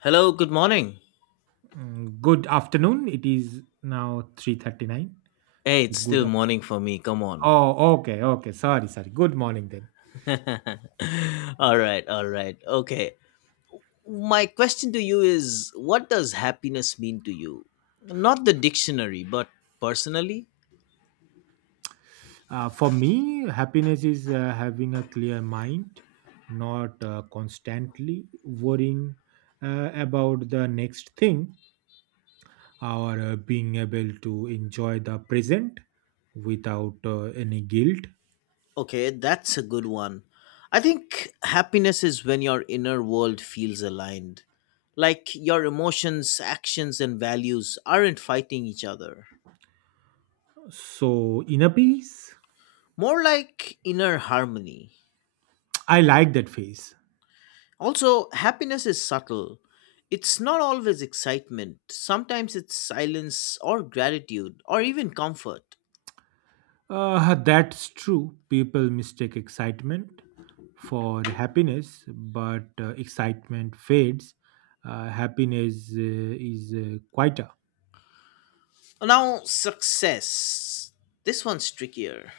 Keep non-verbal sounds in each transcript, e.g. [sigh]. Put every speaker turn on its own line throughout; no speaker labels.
Hello, good morning.
Mm, Good afternoon. It is now 3:39.
Hey,
So
it's
good
still
afternoon.
morning for me. Come on.
Oh, okay, okay. Sorry, sorry. Good morning then.
[laughs] All right, all right. Okay. My question to you is, what does happiness mean to you? Not the dictionary, but personally?
For me, happiness is having a clear mind, not constantly worrying about the next thing, or being able to enjoy the present without any guilt.
Okay, that's a good one. I think happiness is when your inner world feels aligned, like your emotions, actions, and values aren't fighting each other.
So, inner peace.
More like inner harmony.
I like that phase.
Also, happiness is subtle. It's not always excitement. Sometimes it's silence or gratitude or even comfort.
That's true. People mistake excitement for happiness, but excitement fades. Happiness is quieter.
Now, success. This one's trickier.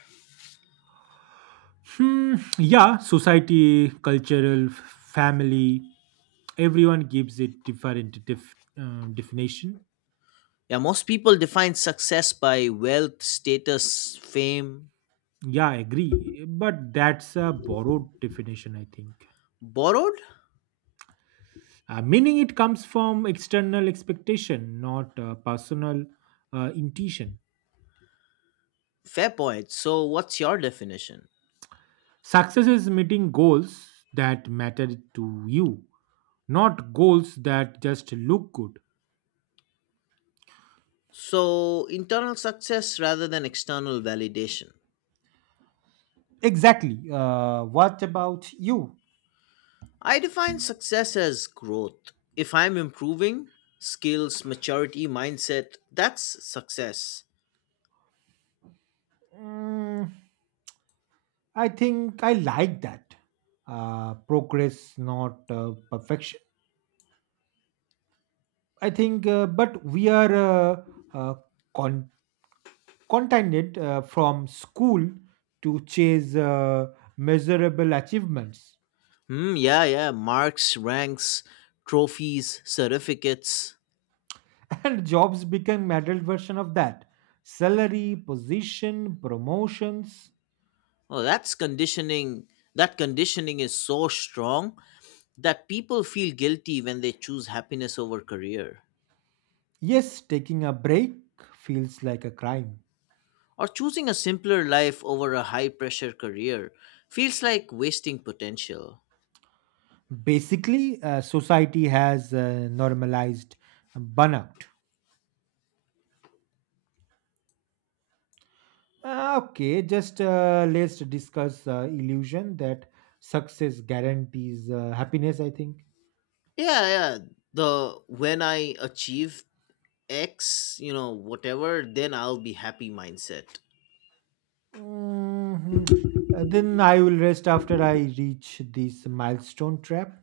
Hmm, yeah, society, cultural, family, everyone gives it different definition.
Yeah, most people define success by wealth, status, fame.
Yeah, I agree. But that's a borrowed definition, I think.
Borrowed?
Meaning it comes from external expectation, not personal intuition.
Fair point. So, what's your definition?
Success is meeting goals that matter to you, not goals that just look good.
So, internal success rather than external validation.
Exactly. What about you?
I define success as growth. If I'm improving skills, maturity, mindset, that's success.
Mm, I think I like that. Progress, not perfection. I think, but we are uh, con- contented from school to chase measurable achievements.
Hmm, yeah, yeah. Marks, ranks, trophies, certificates.
And jobs became adult version of that, salary, position, promotions.
Oh, that's conditioning. That conditioning is so strong that people feel guilty when they choose happiness over career.
Yes, taking a break feels like a crime.
Or choosing a simpler life over a high pressure career feels like wasting potential.
Basically, society has normalized burnout. Okay, just let's discuss illusion that success guarantees happiness, I think.
Yeah, yeah. The "when I achieve X, you know, whatever, then I'll be happy" mindset.
Mhm. Then I will rest after I reach this milestone trap.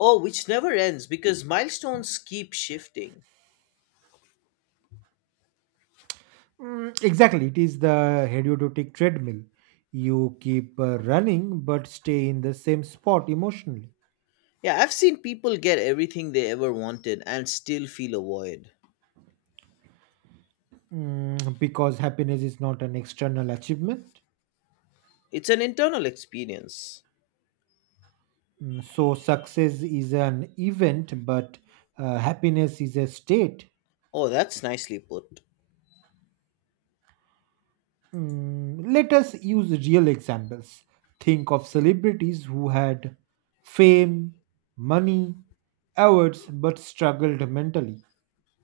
Oh, which never ends because milestones keep shifting.
Mm, exactly, it is the hedonistic treadmill. You keep running but stay in the same spot emotionally.
Yeah, I've seen people get everything they ever wanted and still feel a void.
Mm, because happiness is not an external achievement.
It's an internal experience.
Mm, so, success is an event, but happiness is a state.
Oh, that's nicely put.
Mm, let us use real examples. Think of celebrities who had fame, money, awards, but struggled mentally.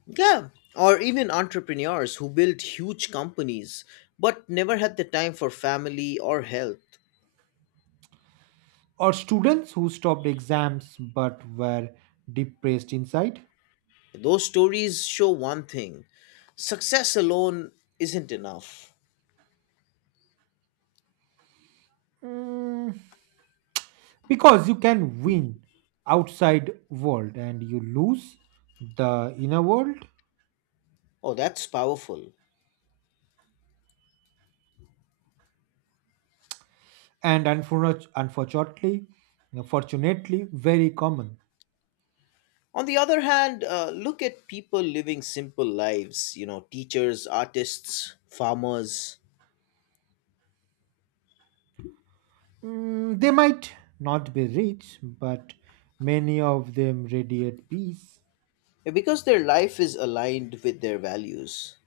Yeah, or even entrepreneurs who built huge companies but never had the time for family or health.
Or students who stopped exams but were depressed inside?
Those stories show one thing: success alone isn't enough.
Mm, because you can win outside world and you lose the inner world.
Oh, that's powerful.
And unfortunately, fortunately very common.
On the other hand, look at people living simple lives, you know, teachers, artists, farmers,
Mm, they might not be rich but many of them radiate peace.
because their life is aligned with their values.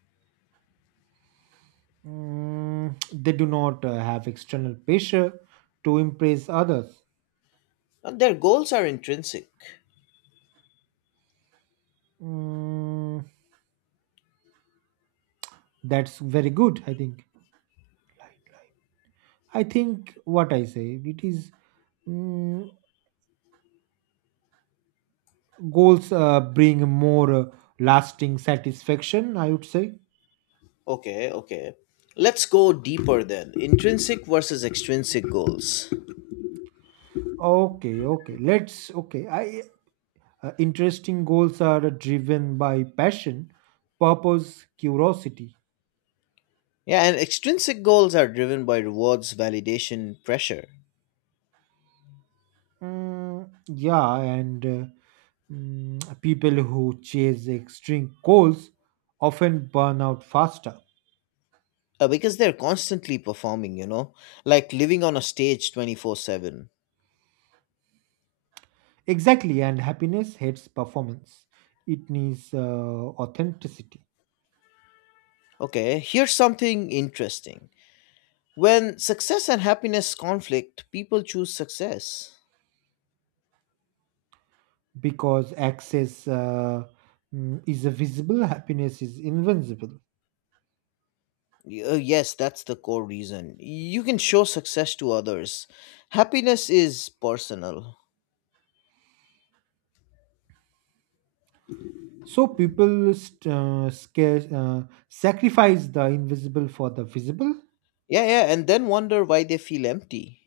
Mm, they do not have external pressure to impress others.
And their goals are intrinsic.
Mm, that's very good, I think. I think what I say it is, mm, goals bring more lasting satisfaction, I would say.
Okay, okay. Let's go deeper then. Intrinsic versus extrinsic goals.
Okay, okay. Let's Okay. I Interesting goals are driven by passion, purpose, curiosity.
Yeah, and extrinsic goals are driven by rewards, validation, pressure.
Mm, yeah, and people who chase extreme goals often burn out faster.
Because they're constantly performing, you know, like living on a stage 24/7.
Exactly, and happiness hates performance. It needs authenticity.
Okay, here's something interesting. When success and happiness conflict, people choose success.
Because access is a visible, happiness is invincible.
Yes, that's the core reason. You can show success to others. Happiness is personal.
So people sacrifice the invisible for the visible.
Yeah, yeah, and then wonder why they feel empty.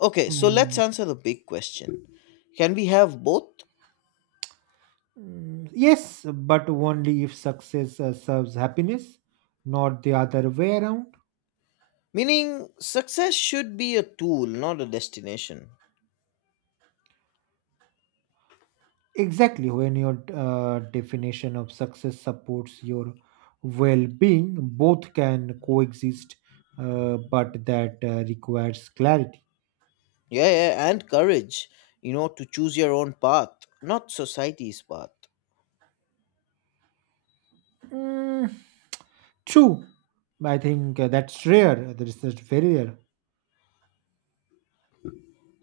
Okay, so let's
Mm,
answer the big question. Can we have both?
mm, yes, but only if success serves happiness, not the other way around.
Meaning, success should be a tool, not a destination.
Exactly, when your definition of success supports your well being, both can coexist, but that requires clarity.
Yeah, yeah, and courage, you know, to choose your own path, not society's path.
Mm, true, I think that's rare, that is just very rare.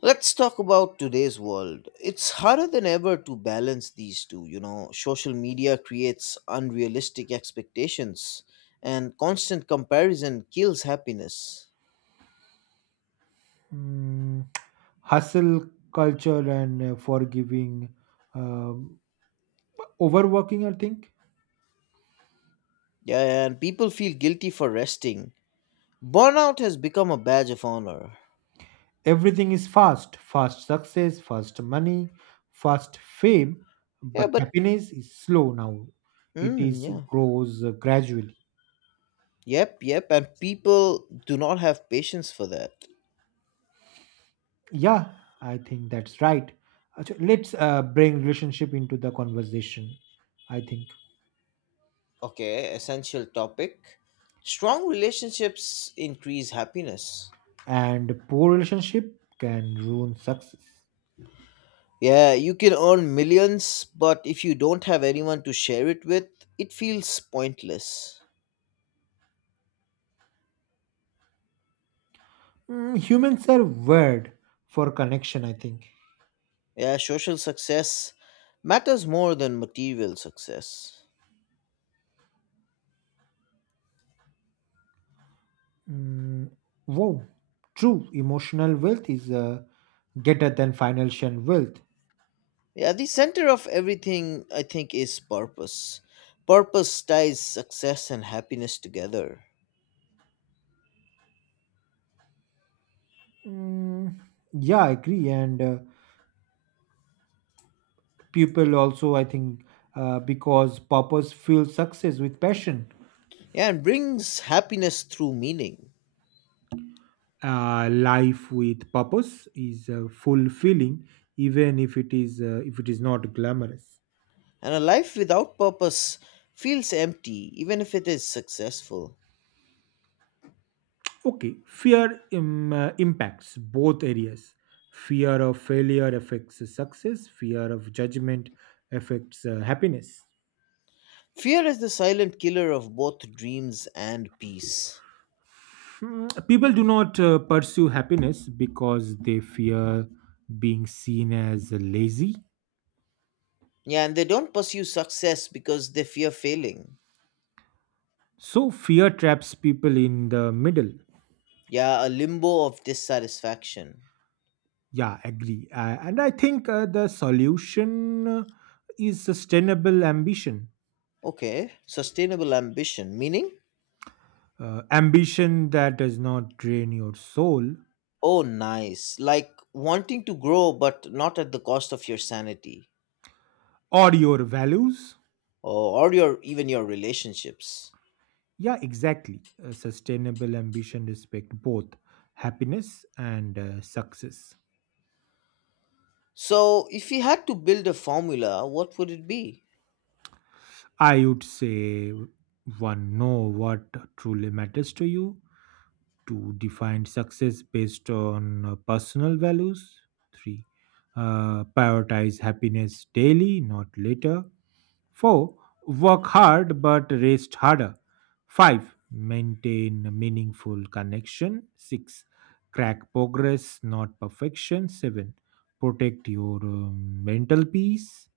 Let's talk about today's world. It's harder than ever to balance these two. You know, social media creates unrealistic expectations, and constant comparison kills happiness.
Mm, hustle culture and forgiving, um overworking, I think.
Yeah, and people feel guilty for resting. Burnout has become a badge of honor.
Everything is fast success, fast money, fast fame,
Yeah,
but
but,
happiness is slow now. It
mm,
is
yeah.
grows gradually.
Yep, yep, and people do not have patience for that.
Yeah, I think that's right. Achha, let's bring relationship into the conversation, I think.
Okay, essential topic. Strong relationships increase happiness.
And poor relationship can ruin success.
Yeah, you can earn millions, but if you don't have anyone to share it with, it feels pointless.
Mm, humans are wired for connection, I think.
Yeah, social success matters more than material success.
Mm, wow, true. Emotional wealth is greater than financial wealth.
Yeah, the center of everything, I think, is purpose. Purpose ties success and happiness together.
Mm, yeah, I agree. And people also, I think, because purpose fuels success with passion.
Yeah, and brings happiness through meaning.
Life with purpose is fulfilling, even if it is not glamorous.
And a life without purpose feels empty, even if it is successful.
Okay, fear impacts both areas. Fear of failure affects success. Fear of judgment affects happiness.
Fear is the silent killer of both dreams and peace.
Hmm, people do not pursue happiness because they fear being seen as lazy.
Yeah, and they don't pursue success because they fear failing.
So fear traps people in the middle.
Yeah, a limbo of dissatisfaction.
Yeah, agree. And I think the solution is sustainable ambition.
Okay, sustainable ambition, meaning?
Ambition that does not drain your soul
Oh, nice. Like wanting to grow, but not at the cost of your sanity
or your values.
or your even your relationships.
Yeah, exactly. Sustainable ambition respect both happiness and success.
So, if you had to build a formula, what would it be?
I would say, one, know what truly matters to you. Two, define success based on personal values. Three, prioritize happiness daily, not later. Four, work hard but rest harder. Five, maintain a meaningful connection. Six, crack progress, not perfection. Seven, protect your mental peace.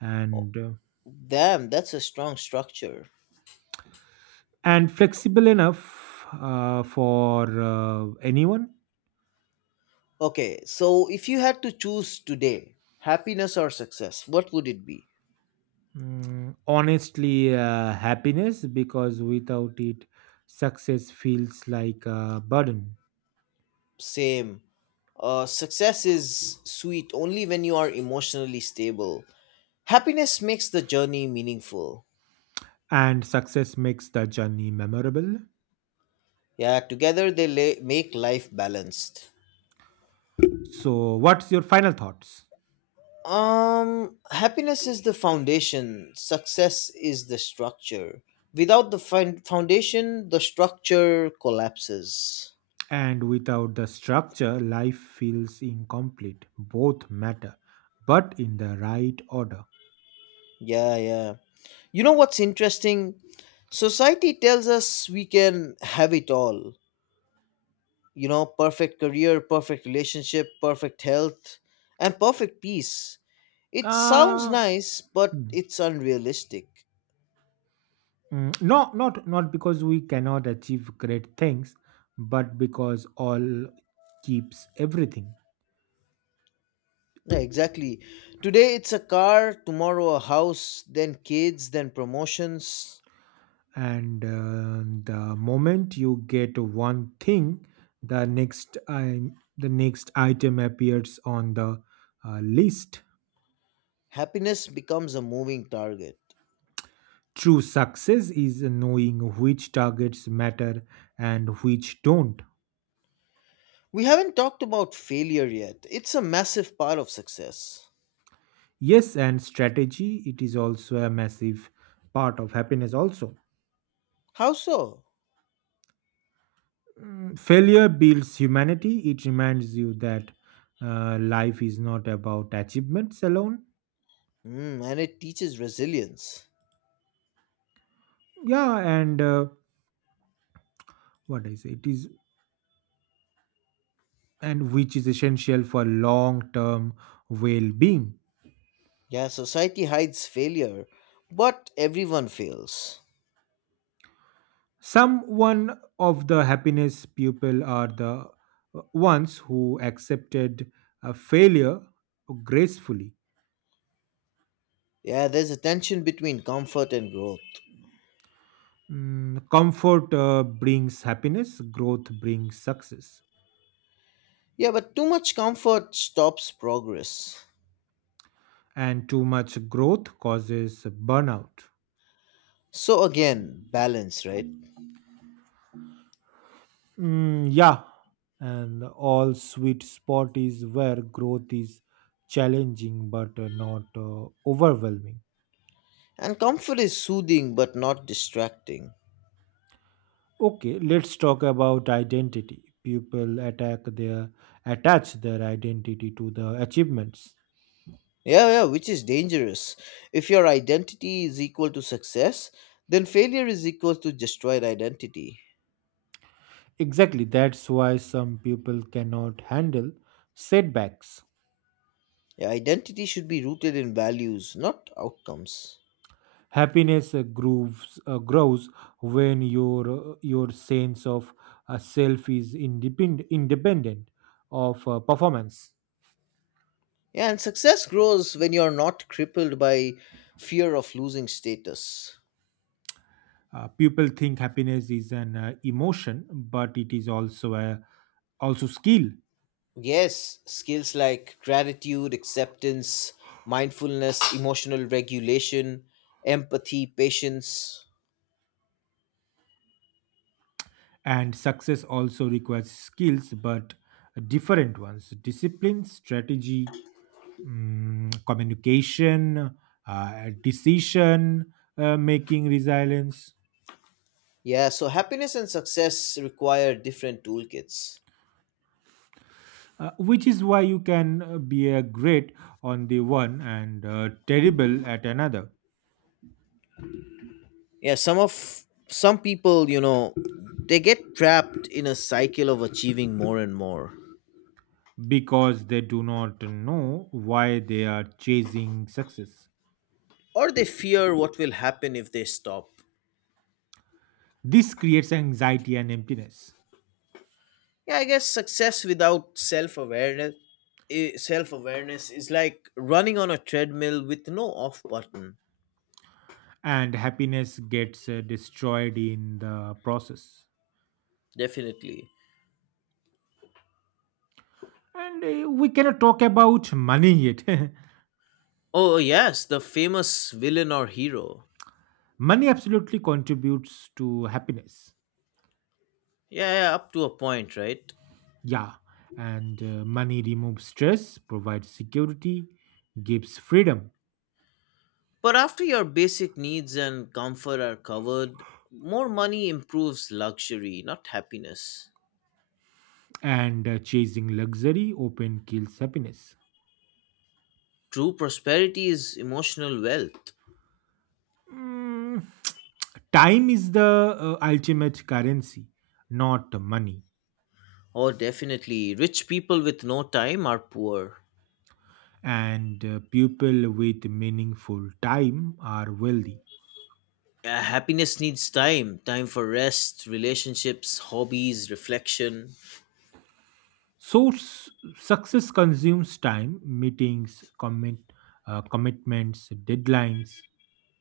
And uh,
Damn, that's a strong structure.
and flexible enough for anyone.
Okay, so if you had to choose today, happiness or success, what would it be?
Mm, honestly, happiness because without it, success feels like a burden,
Same. Success is sweet only when you are emotionally stable. Happiness makes the journey meaningful.
and success makes the journey memorable.
Yeah, together they make life balanced.
So, what's your final thoughts?
Happiness is the foundation, success is the structure. Without the foundation, the structure collapses.
And without the structure, life feels incomplete. Both matter, but in the right order.
Yeah, yeah. You know what's interesting? Society tells us we can have it all, you know, perfect career, perfect relationship, perfect health, and perfect peace. It sounds
Uh,
nice, but it's unrealistic.
No, not because we cannot achieve great things, but because all keeps everything.
Yeah, exactly. Today it's a car, tomorrow a house, then kids, then promotions.
And the moment you get one thing, the next i the next item appears on the list.
Happiness becomes a moving target.
True success is knowing which targets matter and which don't.
We haven't talked about failure yet. It's a massive part of success.
Yes, and strategy it is also a massive part of happiness also.
How so?
Mm, failure builds humanity. It reminds you that life is not about achievements alone.
Hmm, and it teaches resilience.
Yeah, and what I say, it is, and which is essential for long term well being.
Yeah, society hides failure, but everyone fails.
Someone of the happiness people are the ones who accepted a failure gracefully.
Yeah, there's a tension between comfort and growth.
Mm, comfort brings happiness, growth brings success,
Yeah, but too much comfort stops progress.
and too much growth causes burnout.
So again, balance, right?
Mm, yeah, and all sweet spot is where growth is challenging but not overwhelming.
And comfort is soothing but not distracting.
Okay, let's talk about identity. People attack their attach their identity to the achievements.
Yeah, yeah, which is dangerous. If your identity is equal to success, then failure is equal to destroyed identity.
Exactly, that's why some people cannot handle setbacks.
Yeah, identity should be rooted in values, not outcomes.
Happiness grows when your your sense of self is independent of performance.
Yeah, and success grows when you're not crippled by fear of losing status.
People think happiness is an emotion, but it is also a also skill.
Yes, skills like gratitude, acceptance, mindfulness, emotional regulation, empathy, patience.
And success also requires skills, but different ones: discipline, strategy, communication, decision making, resilience.
Yeah, so happiness and success require different toolkits.
Which is why you can be a great on the one and terrible at another.
Yeah, some people, you know, they get trapped in a cycle of achieving more and more,
Because they do not know why they are chasing success.
or they fear what will happen if they stop.
This creates anxiety and emptiness,
Yeah, I guess success without self-awareness, self-awareness is like running on a treadmill with no off button.
and happiness gets destroyed in the process.
Definitely.
And we cannot talk about money yet. [laughs]
Oh, yes, the famous villain or hero.
Money absolutely contributes to happiness.
Yeah, yeah, up to a point, right?
Yeah, and money removes stress, provides security, gives freedom,
But after your basic needs and comfort are covered, more money improves luxury, not happiness.
and chasing luxury often kills happiness.
True prosperity is emotional wealth.
Mm, [tsk] time is the ultimate currency, not money.
Oh, definitely. Rich people with no time are poor.
And people with meaningful time are wealthy.
Happiness needs time for rest, relationships, hobbies, reflection.
So, success consumes time, meetings, commitments, deadlines.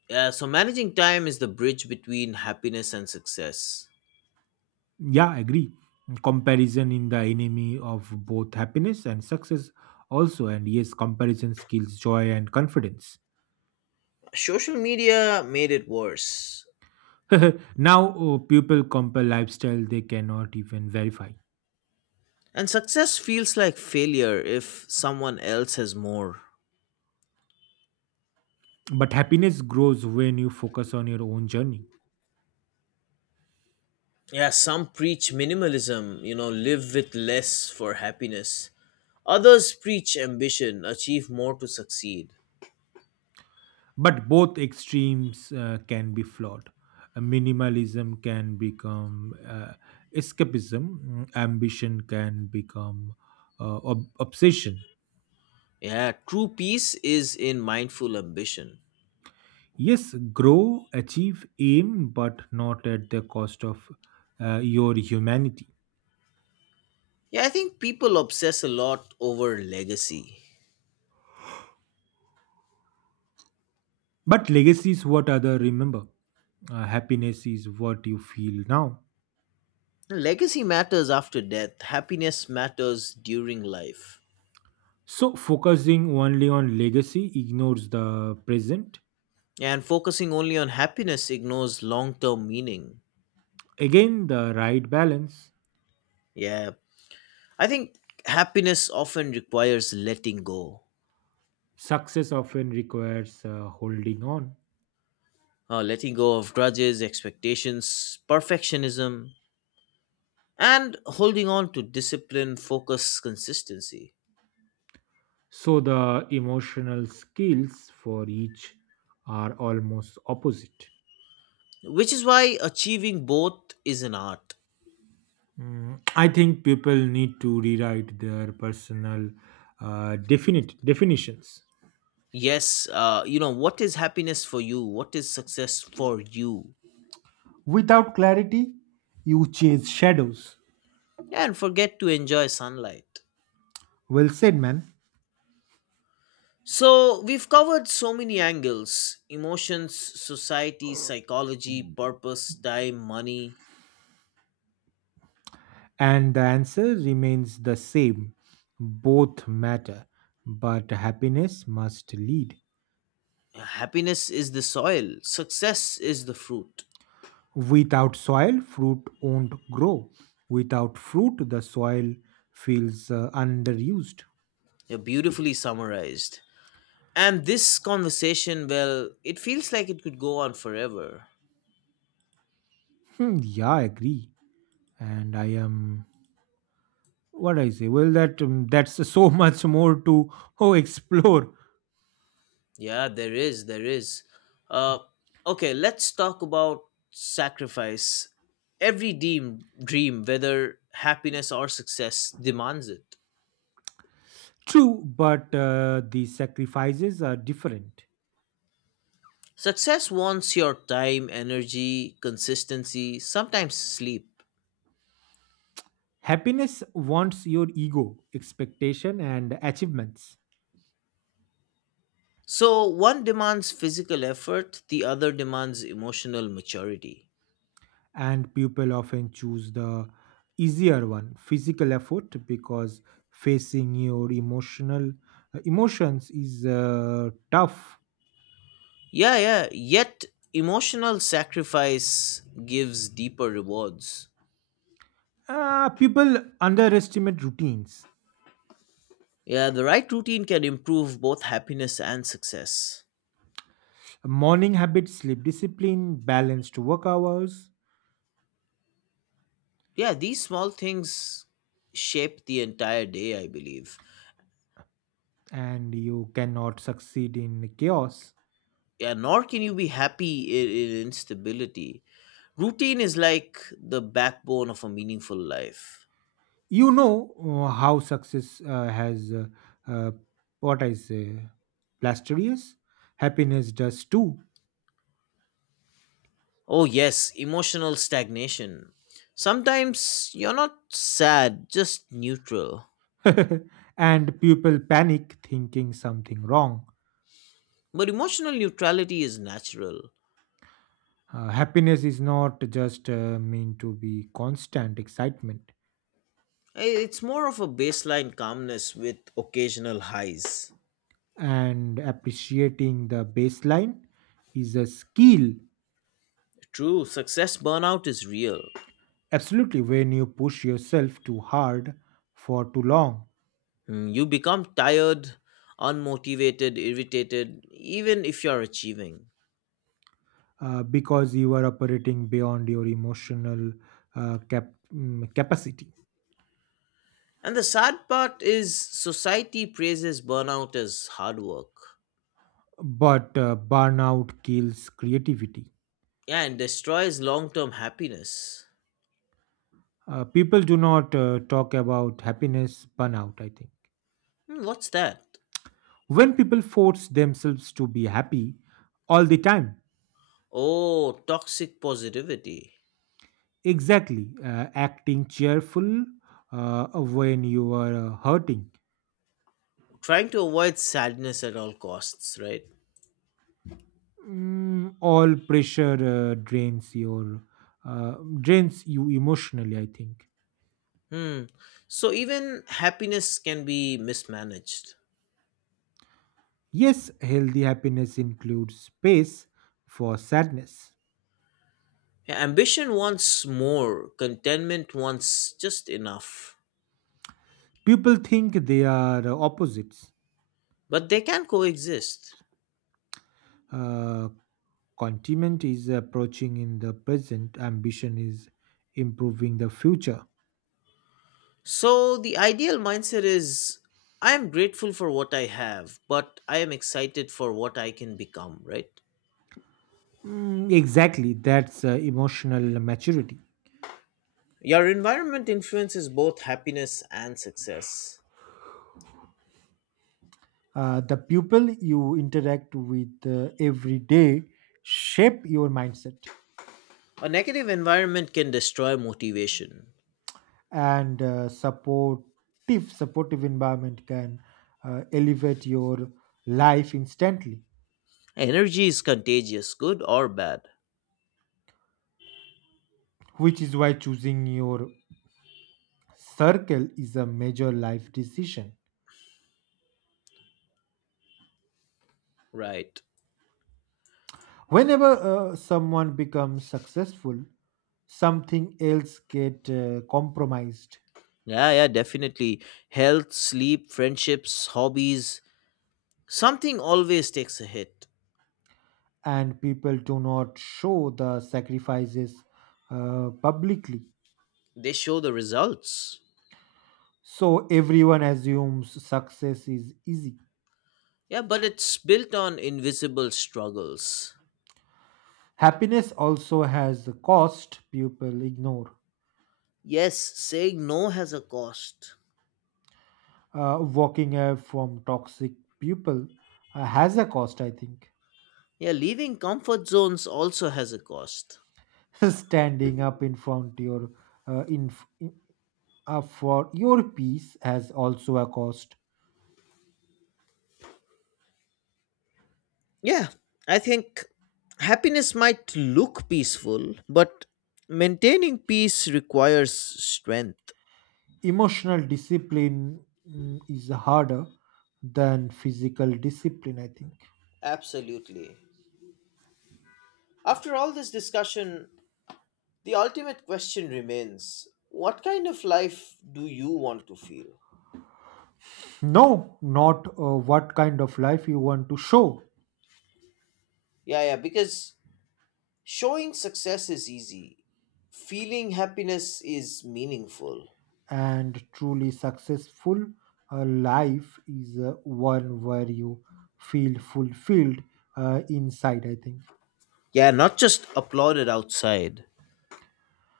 Yeah, so managing time is the bridge between happiness and success.
Yeah, agree. Comparison in the enemy of both happiness and success, also. And yes, comparison kills joy and confidence.
Social media made it worse.
[laughs] Now, people compare lifestyle they cannot even verify.
And success feels like failure if someone else has more.
But happiness grows when you focus on your own journey.
Yeah, some preach minimalism, you know, live with less for happiness. Others preach ambition, achieve more to succeed.
But both extremes can be flawed. Minimalism can become uh, escapism. Ambition can become obsession.
Yeah, true peace is in mindful ambition.
Yes, grow, achieve, aim, but not at the cost of your humanity.
Yeah, I think people obsess a lot over legacy.
But legacy is what others remember, happiness is what you feel now.
Legacy matters after death, happiness matters during life.
So focusing only on legacy ignores the present.
Yeah, and focusing only on happiness ignores long term meaning.
Again, the right balance.
Yeah, I think happiness often requires letting go.
Success often requires holding on.
Letting go of grudges, expectations, perfectionism, and holding on to discipline, focus, consistency.
So the emotional skills for each are almost opposite.
Which is why achieving both is an art.
Mm, I think people need to rewrite their personal definite definitions.
Yes, you know, what is happiness for you? What is success for you?
Without clarity, you chase shadows.
And forget to enjoy sunlight.
Well said, man.
So, we've covered so many angles: emotions, society, psychology, purpose, time, money.
And the answer remains the same. Both matter, but happiness must lead.
Yeah, happiness is the soil, success is the fruit.
Without soil, fruit won't grow. Without fruit, the soil feels underused.
You're beautifully summarized. And this conversation, well, it feels like it could go on forever.
Hmm, yeah, I agree. And I am what I say. Well, that's so [laughs] much more to oh explore.
Yeah, there is. Uh, okay, let's talk about sacrifice. Every dream, whether happiness or success, demands it.
True, but the sacrifices are different.
Success wants your time, energy, consistency, sometimes sleep.
Happiness wants your ego, expectation, and achievements.
So one demands physical effort, the other demands emotional maturity.
And people often choose the easier one, physical effort, because facing your emotional emotions is tough.
Yeah, yeah, yet emotional sacrifice gives deeper rewards.
People underestimate routines.
Yeah, the right routine can improve both happiness and success.
Morning habits, sleep discipline, balanced work hours.
Yeah, these small things shape the entire day, I believe.
And you cannot succeed in chaos.
Yeah, nor can you be happy in instability. Routine is like the backbone of a meaningful life.
You know how success has uh, what I say, plasterous, happiness does too.
Oh, yes, emotional stagnation. Sometimes you're not sad, just neutral.
[laughs] And people panic thinking something wrong.
But emotional neutrality is natural.
Happiness is not just meant to be constant excitement,
It's more of a baseline calmness with occasional highs.
and appreciating the baseline is a skill.
True, success burnout is real.
Absolutely, when you push yourself too hard for too long,
Mm, you become tired, unmotivated, irritated, even if you're achieving.
because you are operating beyond your emotional capacity.
And the sad part is society praises burnout as hard work.
But burnout kills creativity.
Yeah, and destroys long term happiness.
People do not talk about happiness burnout, I think.
Hmm, what's that?
When people force themselves to be happy all the time.
Oh, toxic positivity.
Exactly, acting cheerful uh, when you are hurting.
Trying to avoid sadness at all costs, right?
Mm, all pressure uh, drains you emotionally, I think.
Hmm. So even happiness can be mismanaged.
Yes, healthy happiness includes space for sadness.
Yeah, ambition wants more, contentment wants just enough,
People think they are opposites.
but they can coexist.
uh, Continent is approaching in the present, ambition is improving the future.
So the ideal mindset is, I am grateful for what I have, but I am excited for what I can become, right?
Mm, exactly, that's emotional maturity.
Your environment influences both happiness and success.
The people you interact with every day shape your mindset.
A negative environment can destroy motivation.
And supportive environment can elevate your life instantly.
Energy is contagious, good or bad.
Which is why choosing your circle is a major life decision.
Right.
Whenever someone becomes successful, something else get compromised.
Yeah, yeah, definitely. Health, sleep, friendships, hobbies, something always takes a hit.
And people do not show the sacrifices publicly.
They show the results.
So everyone assumes success is easy.
Yeah, but it's built on invisible struggles.
Happiness also has a cost people ignore.
Yes, saying no has a cost.
Walking away from toxic people has a cost, I think.
Yeah, leaving comfort zones also has a cost.
[laughs] Standing up in front your in for your peace has also a cost.
Yeah, I think happiness might look peaceful, but maintaining peace requires strength.
Emotional discipline is harder than physical discipline, I think.
Absolutely. After all this discussion, the ultimate question remains, what kind of life do you want to feel?
No, not what kind of life you want to show.
Yeah, yeah, because showing success is easy, feeling happiness is meaningful.
And truly successful life is one where you feel fulfilled inside, I think.
Yeah, not just applauded outside.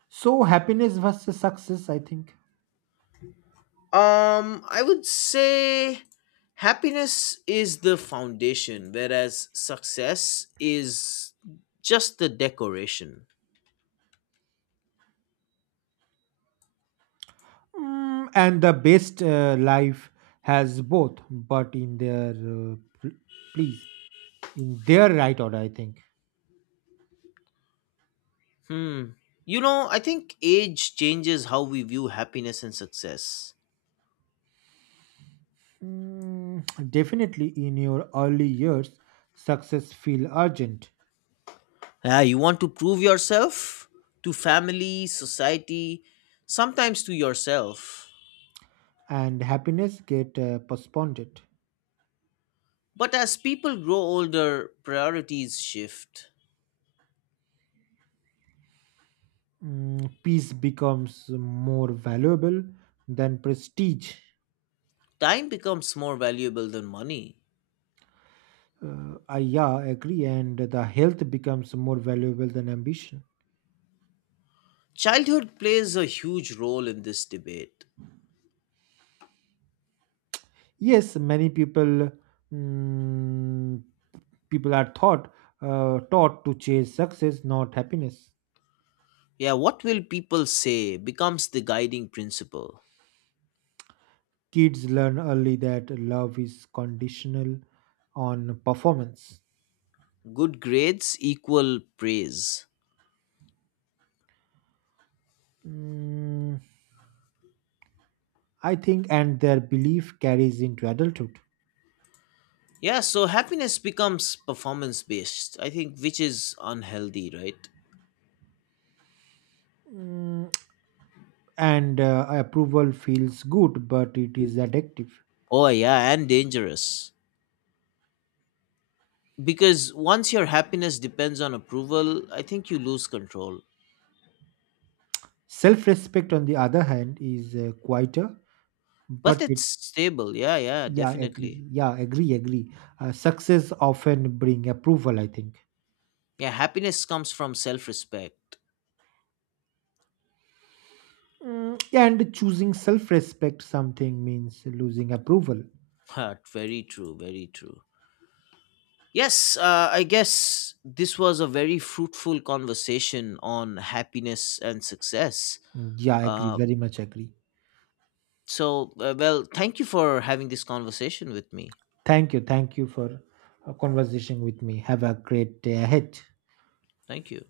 So, happiness versus success, I think.
I would say happiness is the foundation, whereas success is just the decoration.
Mm, and the best life has both, but in their please, in their right order, I think.
Hmm. You know, I think age changes how we view happiness and success.
Mm, definitely, in your early years, success feel urgent,
Yeah, you want to prove yourself to family, society, sometimes to yourself.
and happiness get postponed.
But as people grow older, priorities shift.
Mm, peace becomes more valuable than prestige.
Time becomes more valuable than money.
I Yeah, agree, and the health becomes more valuable than ambition.
Childhood plays a huge role in this debate.
Yes, many people, mm, are taught to chase success, not happiness.
Yeah, what will people say becomes the guiding principle.
Kids learn early that love is conditional on performance.
Good grades equal praise.
Mm, I think, and their belief carries into adulthood.
Yeah, so happiness becomes performance based, I think, which is unhealthy, right?
Mm, and approval feels good, but it is addictive.
Oh, yeah, and dangerous. Because once your happiness depends on approval, I think you lose control.
Self respect, on the other hand, is quieter,
But
but
it's
it.
stable, yeah, yeah,
Yeah,
definitely.
agree, yeah, agree, agree, success often bring approval, I think.
Yeah, happiness comes from self respect.
Mm, yeah, and choosing self-respect something means losing approval.
[laughs] Very true, very true. Yes, I guess this was a very fruitful conversation on happiness and success.
Mm, yeah, agree,
Uh,
very much agree.
so, well, thank you for having this conversation with me.
Thank you, thank you for conversation with me. Have a great day ahead.
Thank you.